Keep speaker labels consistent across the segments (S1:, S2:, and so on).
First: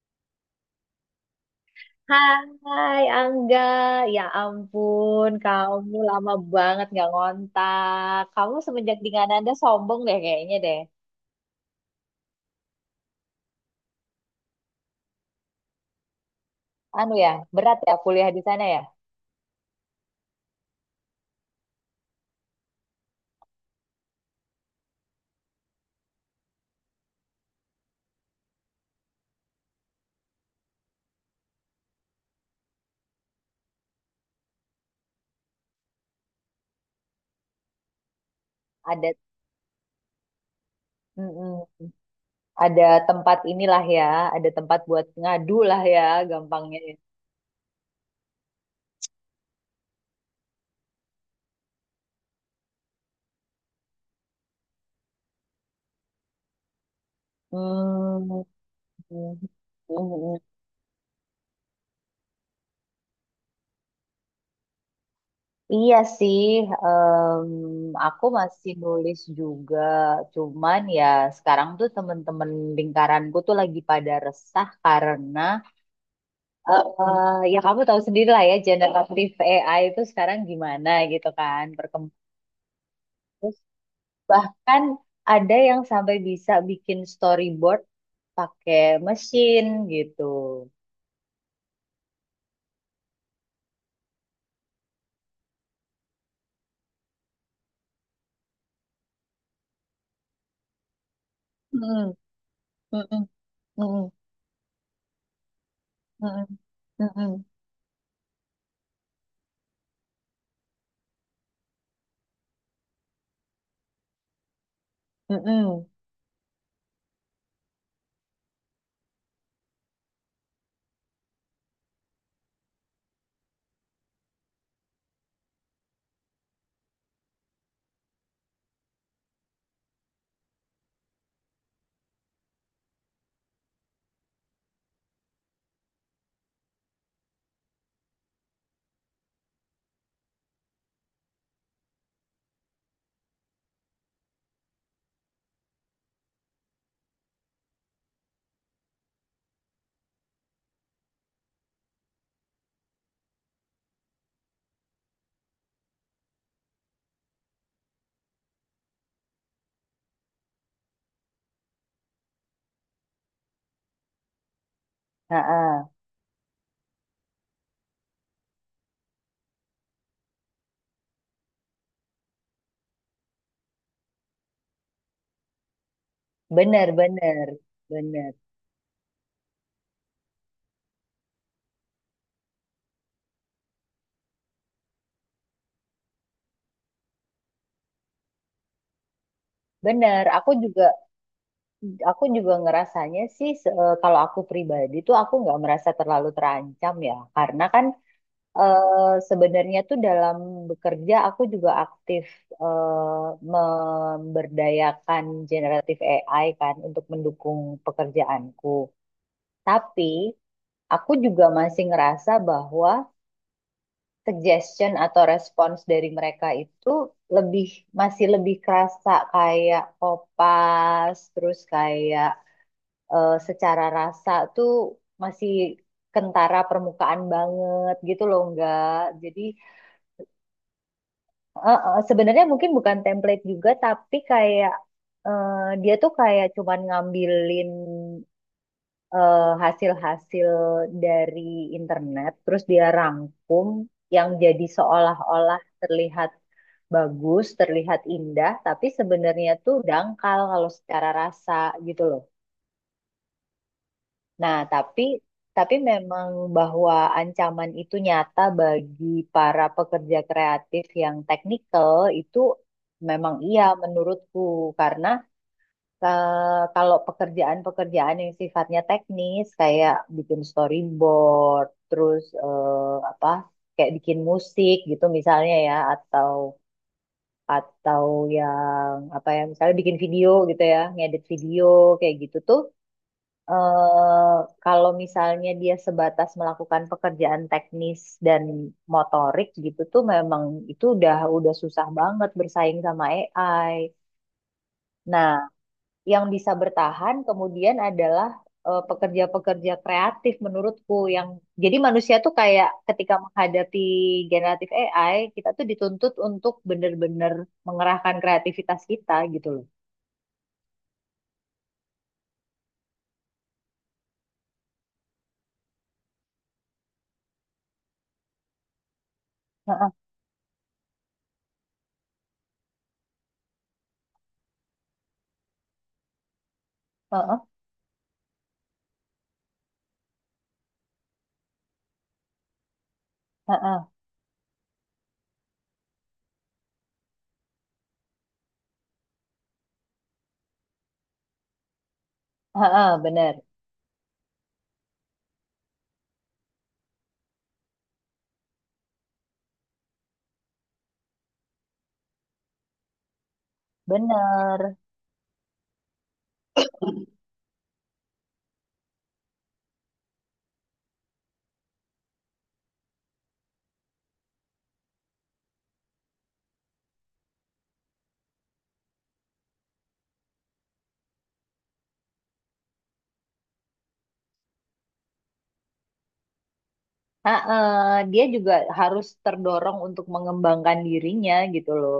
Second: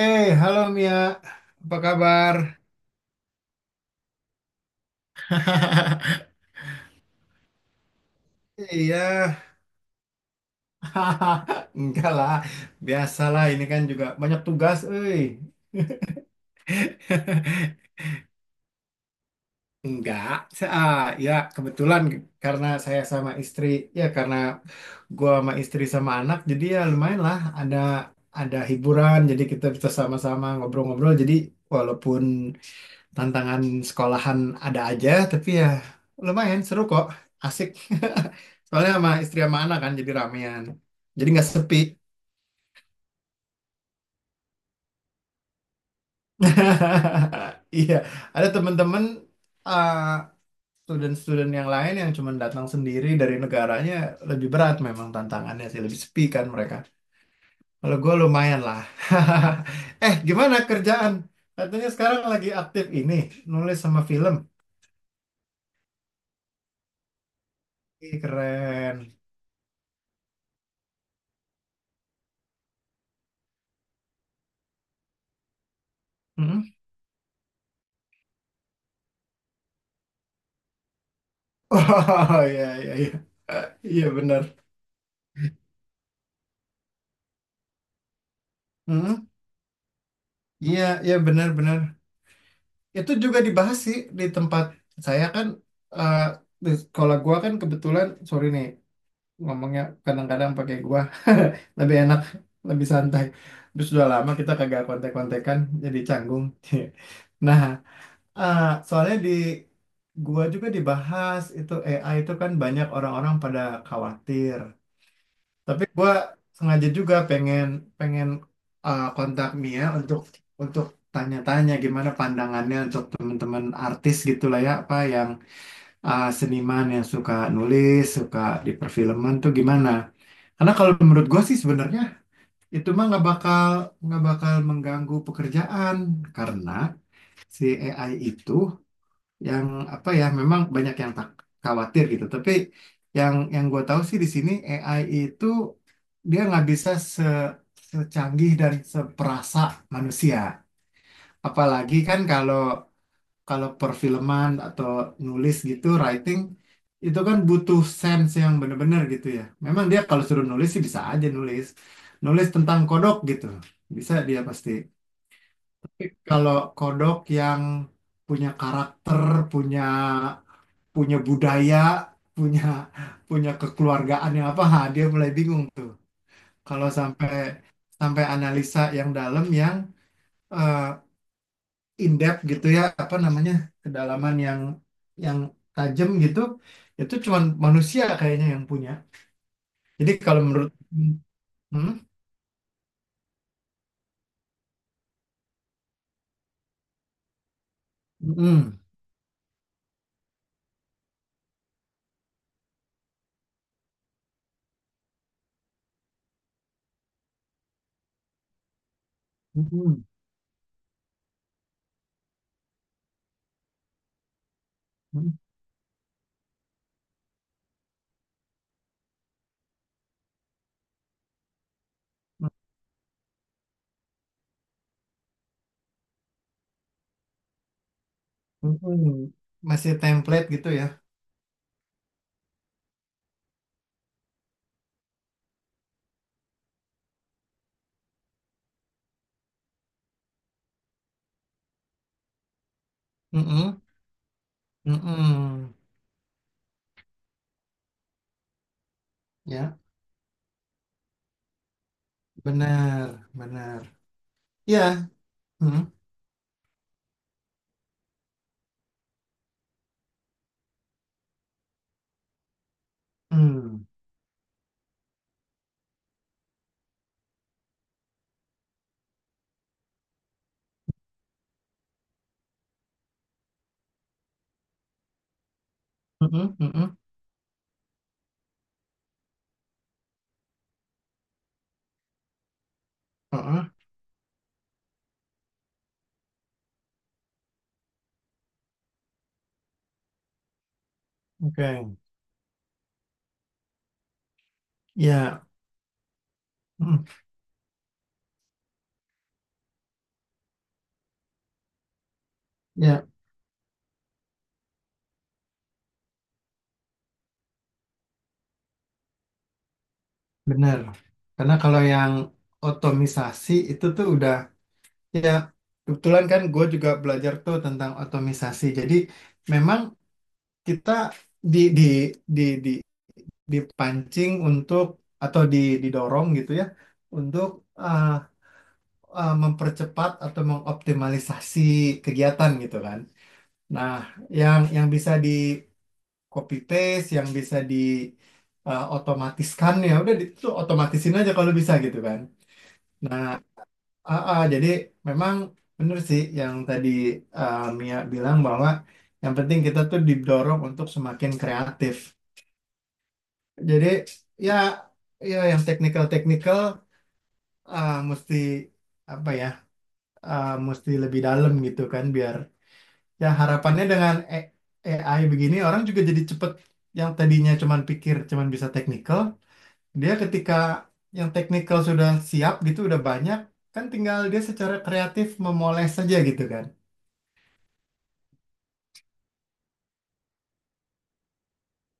S1: Halo Mia, apa kabar?
S2: Hai Angga, ya ampun kamu lama banget nggak ngontak. Kamu semenjak
S1: Iya,
S2: di Kanada sombong deh kayaknya deh.
S1: enggak lah, biasalah ini kan juga banyak tugas.
S2: Anu ya, berat ya kuliah di sana ya.
S1: Enggak, sa- ah, ya kebetulan karena saya sama istri, ya karena gua sama istri sama anak, jadi ya lumayan lah ada hiburan, jadi kita bisa sama-sama ngobrol-ngobrol, jadi walaupun tantangan sekolahan ada aja tapi ya lumayan seru kok, asik. Soalnya
S2: Ada,
S1: sama istri sama anak kan jadi ramean, jadi nggak
S2: mm-mm,
S1: sepi.
S2: ada tempat inilah ya, ada tempat buat ngadu lah ya, gampangnya, ya.
S1: Iya, ada temen-temen eh, student-student yang lain yang cuma datang sendiri dari negaranya, lebih berat memang tantangannya sih, lebih sepi kan mereka. Kalau gue
S2: Hmm,
S1: lumayan lah. eh
S2: mm-mm.
S1: gimana kerjaan, katanya sekarang lagi aktif ini nulis sama film?
S2: Iya sih,
S1: Ih,
S2: aku masih
S1: keren.
S2: nulis juga. Cuman ya sekarang tuh temen-temen lingkaranku tuh lagi pada resah karena ya kamu tahu sendiri lah ya generatif AI itu sekarang gimana gitu kan berkembang.
S1: Oh, iya, iya, iya.
S2: Terus
S1: Eh, Iya, benar.
S2: Bahkan ada yang sampai bisa bikin storyboard pakai
S1: Hmm.
S2: mesin gitu.
S1: Iya, iya, benar-benar. Itu juga dibahas sih di tempat saya kan, eh, di sekolah gua kan kebetulan, sorry nih ngomongnya kadang-kadang pakai gua, lebih
S2: Mm-mm,
S1: enak, lebih santai.
S2: mm-mm,
S1: Terus sudah
S2: mm-mm,
S1: lama kita kagak kontek-kontekan, jadi canggung.
S2: mm-mm, mm-mm,
S1: Nah, eh, soalnya di gua juga dibahas itu, AI itu kan banyak orang-orang pada khawatir. Tapi
S2: mm-mm.
S1: gue sengaja juga pengen pengen kontak Mia untuk tanya-tanya gimana pandangannya untuk teman-teman artis gitulah ya, apa yang seniman yang suka nulis, suka di perfilman tuh gimana? Karena kalau menurut gue sih sebenarnya itu mah nggak bakal mengganggu pekerjaan karena si AI itu yang apa ya, memang banyak yang tak khawatir gitu tapi yang gue tahu sih di sini AI itu dia nggak bisa secanggih dan seperasa manusia, apalagi kan kalau kalau perfilman atau nulis gitu, writing itu kan butuh sense yang bener-bener gitu ya. Memang dia kalau suruh nulis sih bisa aja nulis, nulis tentang kodok gitu bisa dia pasti.
S2: Heeh.
S1: Kalau kodok yang punya karakter, punya punya budaya, punya punya kekeluargaan yang apa, ha, dia mulai bingung tuh. Kalau
S2: Bener,
S1: sampai
S2: bener,
S1: sampai
S2: bener,
S1: analisa yang dalam yang eh, in depth gitu ya, apa namanya? Kedalaman yang tajam gitu, itu cuman manusia kayaknya yang punya. Jadi
S2: bener.
S1: kalau menurut. Hmm?
S2: Aku juga ngerasanya sih kalau aku pribadi tuh aku nggak merasa terlalu terancam ya, karena kan
S1: Mm-mm.
S2: sebenarnya tuh dalam bekerja aku juga aktif eh, memberdayakan generatif AI kan untuk mendukung pekerjaanku. Tapi
S1: Mm-mm.
S2: aku juga masih ngerasa bahwa suggestion atau respons dari mereka itu lebih masih lebih kerasa kayak kopas, terus kayak secara rasa tuh masih kentara permukaan banget gitu loh enggak.
S1: Mm-mm.
S2: Jadi
S1: Masih template gitu ya.
S2: sebenarnya mungkin bukan template juga, tapi kayak eh, dia tuh kayak cuman ngambilin hasil-hasil dari internet, terus dia rangkum
S1: Mm-mm.
S2: yang jadi seolah-olah
S1: Mm-mm.
S2: terlihat bagus, terlihat indah, tapi sebenarnya tuh
S1: Ya,
S2: dangkal kalau secara rasa gitu loh.
S1: benar, benar.
S2: Nah, tapi
S1: Ya.
S2: tapi
S1: Hmm.
S2: memang bahwa ancaman itu nyata bagi para pekerja kreatif yang teknikal itu memang iya
S1: Hmm.
S2: menurutku karena kalau pekerjaan-pekerjaan yang sifatnya teknis kayak bikin storyboard, terus apa kayak bikin musik gitu misalnya ya, atau
S1: Mhm, mhm,
S2: atau yang apa ya misalnya bikin video gitu ya, ngedit video kayak gitu tuh
S1: mhm.
S2: eh kalau misalnya dia sebatas melakukan pekerjaan teknis dan motorik gitu tuh memang itu udah susah
S1: Oke.
S2: banget bersaing sama AI. Nah,
S1: Ya.
S2: yang bisa
S1: Mhm.
S2: bertahan kemudian adalah pekerja-pekerja kreatif menurutku yang jadi manusia tuh kayak
S1: Ya,
S2: ketika menghadapi generatif AI, kita tuh dituntut untuk bener-bener mengerahkan kreativitas kita gitu loh.
S1: benar. Karena kalau yang otomisasi itu tuh udah, ya kebetulan kan gue juga belajar tuh tentang otomisasi. Jadi memang
S2: Heeh,
S1: kita di di di dipancing untuk, atau didorong gitu ya
S2: heeh,
S1: untuk ah, mempercepat atau mengoptimalisasi kegiatan gitu kan.
S2: heeh,
S1: Nah, yang bisa di copy paste, yang bisa di otomatiskan ya udah, itu otomatisin aja kalau bisa gitu kan.
S2: heeh,
S1: Nah,
S2: bener,
S1: jadi memang bener sih yang tadi Mia bilang bahwa yang penting kita tuh didorong untuk semakin kreatif. Jadi ya,
S2: bener.
S1: ya yang teknikal-teknikal, mesti apa ya, mesti lebih dalam gitu kan, biar ya harapannya dengan AI begini orang juga jadi cepet, yang tadinya cuman pikir cuman bisa teknikal, dia ketika yang teknikal sudah siap gitu udah banyak kan, tinggal dia secara kreatif memoles saja gitu kan.
S2: Dia juga harus terdorong untuk mengembangkan dirinya gitu loh.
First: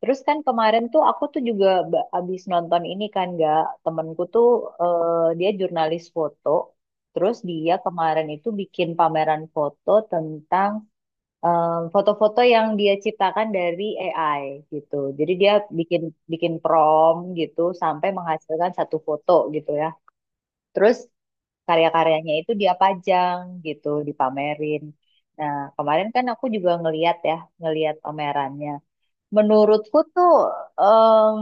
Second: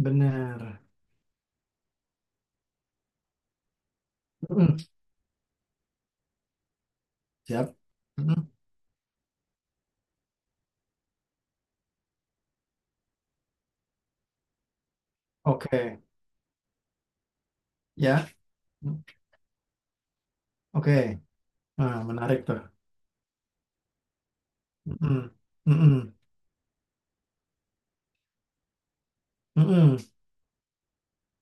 S2: Terus kan
S1: Benar.
S2: kemarin tuh aku tuh juga abis nonton ini kan gak temenku tuh
S1: Mm.
S2: dia jurnalis foto. Terus
S1: Siap.
S2: dia kemarin
S1: Mm.
S2: itu bikin pameran foto tentang em, foto-foto yang dia ciptakan dari AI gitu. Jadi dia
S1: Oke.
S2: bikin bikin prompt gitu sampai
S1: Ya.
S2: menghasilkan satu
S1: Mm.
S2: foto gitu ya.
S1: Oke.
S2: Terus
S1: Nah,
S2: karya-karyanya
S1: menarik
S2: itu
S1: tuh.
S2: dia pajang gitu, dipamerin.
S1: Mm.
S2: Nah,
S1: Mm-mm.
S2: kemarin kan aku juga ngeliat ya, ngeliat omerannya. Menurutku
S1: Mm-mm.
S2: tuh em,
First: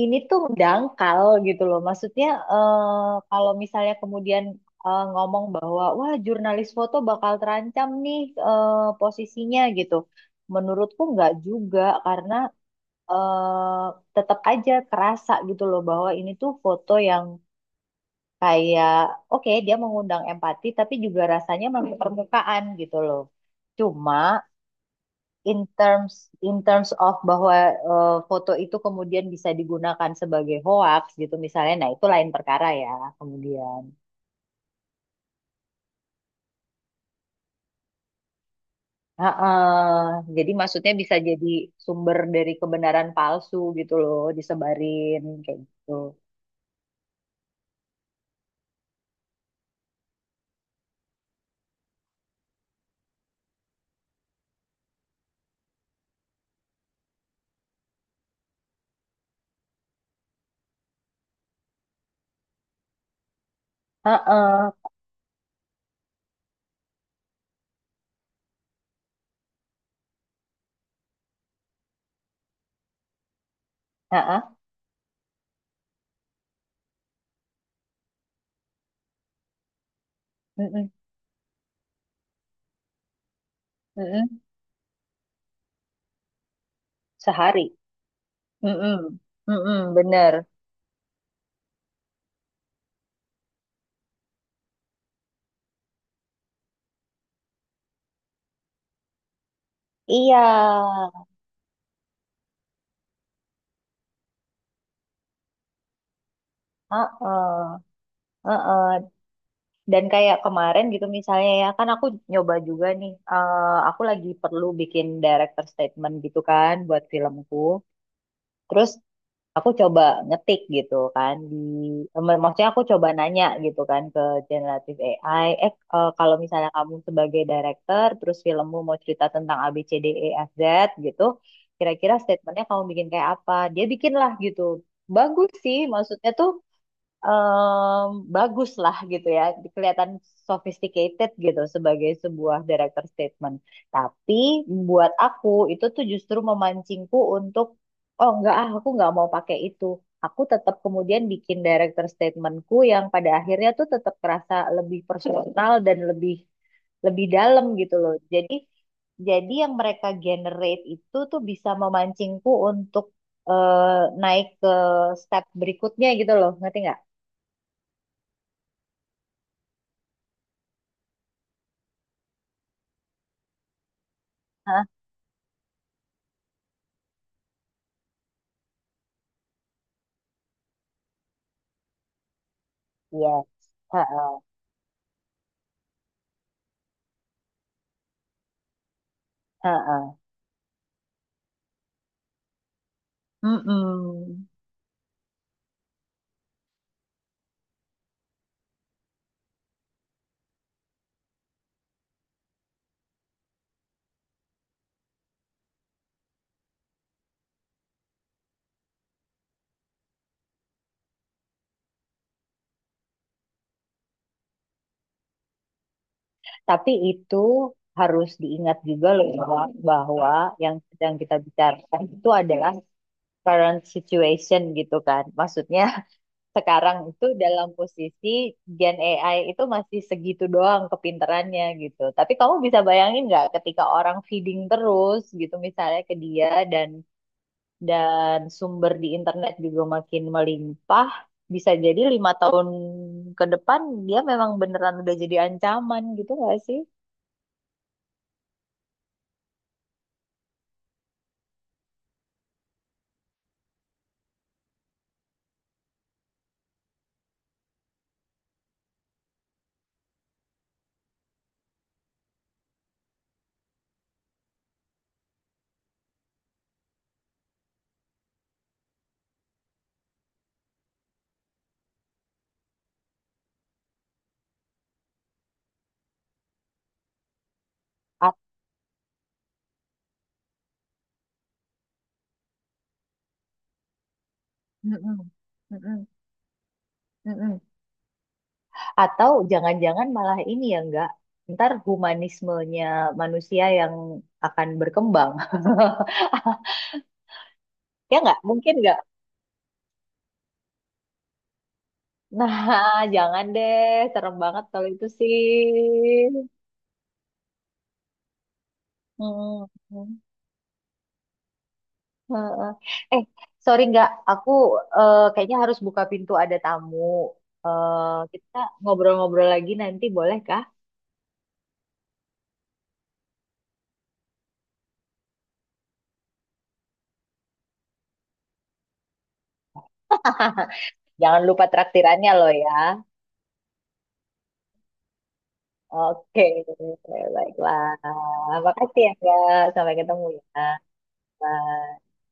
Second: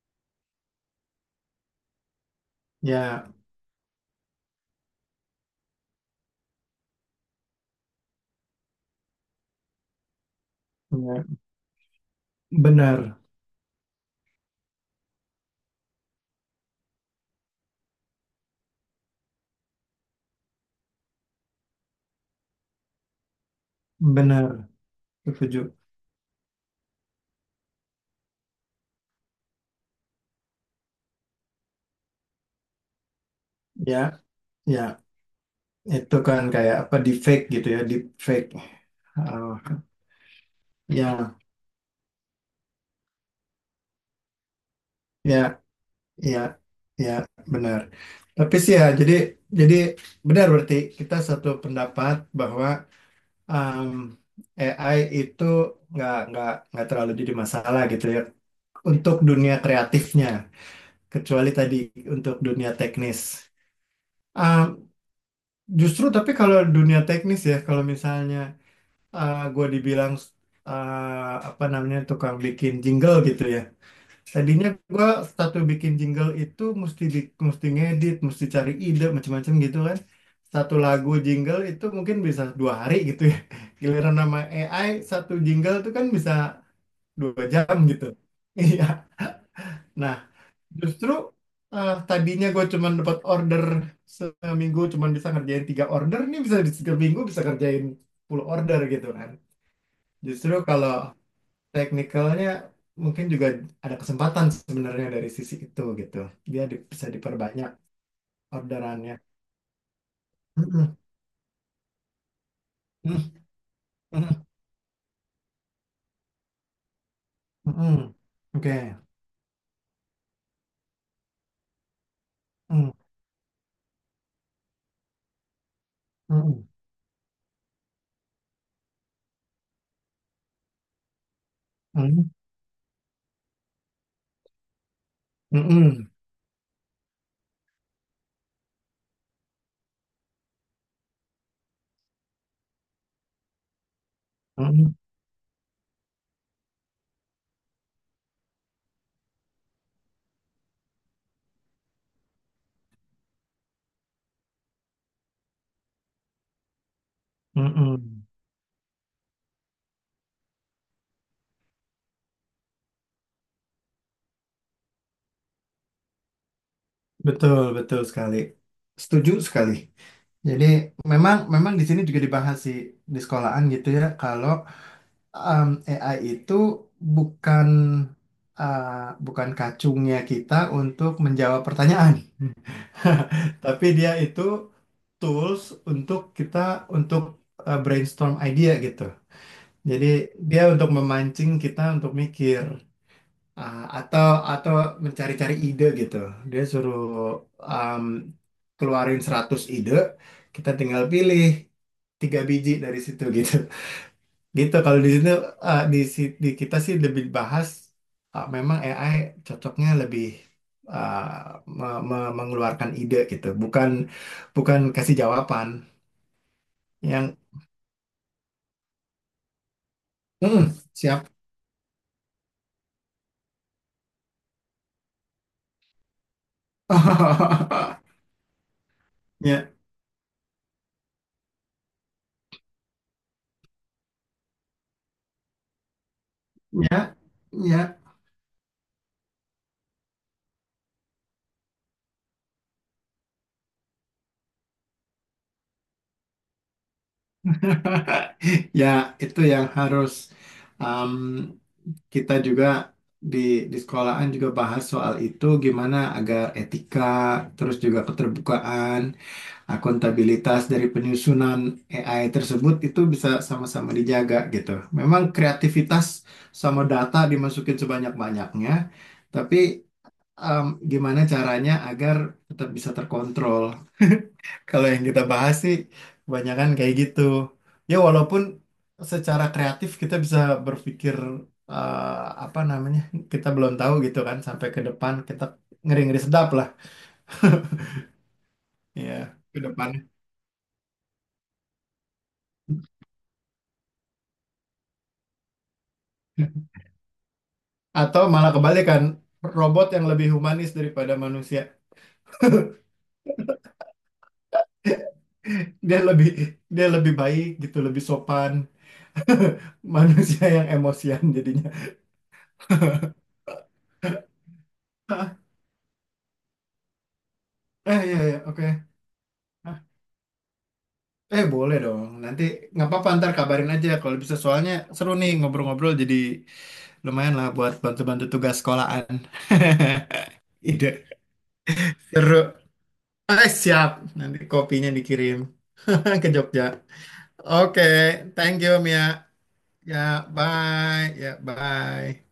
S2: ini tuh dangkal gitu loh. Maksudnya
S1: Ya,
S2: kalau misalnya kemudian ngomong bahwa wah jurnalis foto bakal terancam nih eh, posisinya gitu. Menurutku
S1: ya.
S2: nggak juga karena
S1: Benar
S2: eh, tetap aja kerasa gitu loh bahwa ini tuh foto yang kayak oke dia mengundang empati tapi juga rasanya masih permukaan gitu loh. Cuma
S1: benar
S2: in
S1: setuju
S2: terms in terms of bahwa foto itu kemudian bisa digunakan sebagai hoax gitu misalnya, nah itu lain perkara ya kemudian.
S1: ya, ya, itu kan kayak apa, deepfake gitu ya, deepfake. Oh,
S2: Heeh. Jadi maksudnya bisa
S1: ya,
S2: jadi sumber dari kebenaran palsu gitu loh disebarin
S1: ya.
S2: kayak gitu.
S1: Iya, iya, benar. Tapi sih ya, jadi benar berarti kita satu pendapat bahwa um, AI itu nggak terlalu jadi masalah gitu ya untuk dunia kreatifnya, kecuali tadi untuk dunia teknis.
S2: Heeh.
S1: Um, justru tapi kalau dunia teknis ya, kalau misalnya gue dibilang, apa namanya, tukang bikin jingle gitu ya.
S2: Heeh.
S1: Tadinya gue satu bikin jingle itu mesti mesti ngedit, mesti cari ide macam-macam gitu kan. Satu
S2: Mm-mm.
S1: lagu jingle itu mungkin bisa 2 hari gitu ya. Giliran nama
S2: Mm-mm.
S1: AI satu jingle itu kan bisa dua
S2: Sehari.
S1: jam gitu. Iya.
S2: Mm-mm. Mm-mm.
S1: Nah,
S2: Bener.
S1: justru tadinya gue cuman dapat order seminggu cuman bisa ngerjain tiga order, nih bisa di seminggu bisa kerjain 10 order gitu kan.
S2: Iya.
S1: Justru kalau teknikalnya mungkin juga ada kesempatan sebenarnya dari sisi itu gitu. Dia bisa diperbanyak
S2: Heeh. Heeh.
S1: orderannya.
S2: Dan kayak kemarin
S1: Mm-mm,
S2: gitu misalnya ya kan aku nyoba juga nih,
S1: mm,
S2: aku lagi
S1: mm,
S2: perlu bikin director statement gitu kan buat filmku,
S1: mm. Oke.
S2: terus aku coba ngetik gitu kan di maksudnya aku
S1: Mm,
S2: coba nanya gitu kan ke generative AI, kalau
S1: mm.
S2: misalnya kamu sebagai director terus filmmu mau cerita tentang A B C D E F Z gitu, kira-kira
S1: Oke.
S2: statementnya kamu bikin kayak apa, dia bikin lah gitu. Bagus
S1: Mm, mm-mm,
S2: sih,
S1: mm, mm-mm,
S2: maksudnya tuh em, bagus lah gitu ya, kelihatan sophisticated gitu sebagai sebuah director statement. Tapi
S1: mm,
S2: buat aku itu tuh justru memancingku untuk, oh enggak ah, aku nggak mau pakai itu. Aku tetap kemudian bikin director statementku yang pada akhirnya tuh tetap kerasa lebih personal dan lebih lebih dalam gitu loh.
S1: mm.
S2: Jadi yang mereka generate itu tuh bisa memancingku untuk eh, naik ke step berikutnya gitu loh, ngerti nggak?
S1: Betul, betul sekali. Setuju sekali. Jadi memang memang di sini juga dibahas sih di sekolahan gitu ya kalau,
S2: Hah?
S1: um, AI itu bukan, uh, bukan kacungnya kita untuk menjawab pertanyaan.
S2: Yes.
S1: Tapi dia
S2: Heeh,
S1: itu tools untuk kita, untuk brainstorm idea gitu. Jadi
S2: heeh.
S1: dia untuk memancing kita untuk mikir, ah, atau
S2: Mm-mm.
S1: atau mencari-cari ide gitu. Dia suruh um, keluarin 100 ide, kita tinggal pilih tiga biji dari situ gitu. Gitu kalau di sini, di kita sih lebih bahas, memang AI cocoknya lebih, eh, mengeluarkan ide gitu, bukan bukan kasih jawaban
S2: Tapi itu
S1: yang
S2: harus diingat juga loh bahwa, bahwa
S1: "Mm,
S2: yang sedang
S1: siap.
S2: kita bicarakan itu adalah current situation gitu kan. Maksudnya sekarang itu dalam posisi Gen AI itu
S1: Ya,
S2: masih segitu doang kepinterannya gitu. Tapi kamu bisa bayangin nggak ketika orang feeding terus gitu misalnya ke dia, dan
S1: ya, ya.
S2: sumber di internet juga makin melimpah, bisa jadi 5 tahun ke depan dia memang beneran udah jadi ancaman gitu nggak sih?
S1: Ya, itu yang harus, um, kita juga di di sekolahan juga bahas soal itu gimana agar etika, terus juga keterbukaan akuntabilitas dari penyusunan AI tersebut itu bisa sama-sama dijaga gitu. Memang kreativitas sama data dimasukin sebanyak-banyaknya, tapi em, gimana caranya agar tetap bisa terkontrol? Kalau yang kita bahas sih kebanyakan kayak gitu. Ya
S2: A-
S1: walaupun secara kreatif kita bisa berpikir, eh, apa namanya? Kita belum tahu gitu kan sampai ke depan
S2: Mm-mm.
S1: kita,
S2: Mm-mm.
S1: ngeri-ngeri sedap lah
S2: Mm-mm.
S1: ya
S2: Atau
S1: ke depannya.
S2: jangan-jangan malah ini ya enggak, ntar humanismenya manusia yang akan berkembang. Ya
S1: Atau
S2: nggak?
S1: malah
S2: Mungkin nggak?
S1: kebalikan, robot yang lebih humanis daripada manusia.
S2: Nah, jangan deh, serem banget kalau itu sih.
S1: Dia lebih baik gitu, lebih sopan.
S2: Hmm. Hmm.
S1: Manusia yang emosian jadinya.
S2: Heeh. Eh, sorry nggak, aku
S1: Ah,
S2: kayaknya harus buka pintu ada tamu.
S1: iya, iya,
S2: Kita
S1: oke.
S2: ngobrol-ngobrol lagi
S1: Ah,
S2: nanti boleh kah?
S1: boleh dong. Nanti nggak apa-apa, ntar kabarin aja kalau bisa, soalnya seru nih ngobrol-ngobrol, jadi lumayan lah buat bantu-bantu tugas sekolahan. Ide
S2: Jangan lupa traktirannya
S1: seru.
S2: loh ya.
S1: Ah, siap. Nanti kopinya dikirim ke
S2: Oke,
S1: Jogja. Oke,
S2: baiklah.
S1: thank you
S2: Makasih
S1: Mia.
S2: ya, Kak. Sampai
S1: Ya,
S2: ketemu ya.
S1: bye. Ya,
S2: Bye.
S1: bye.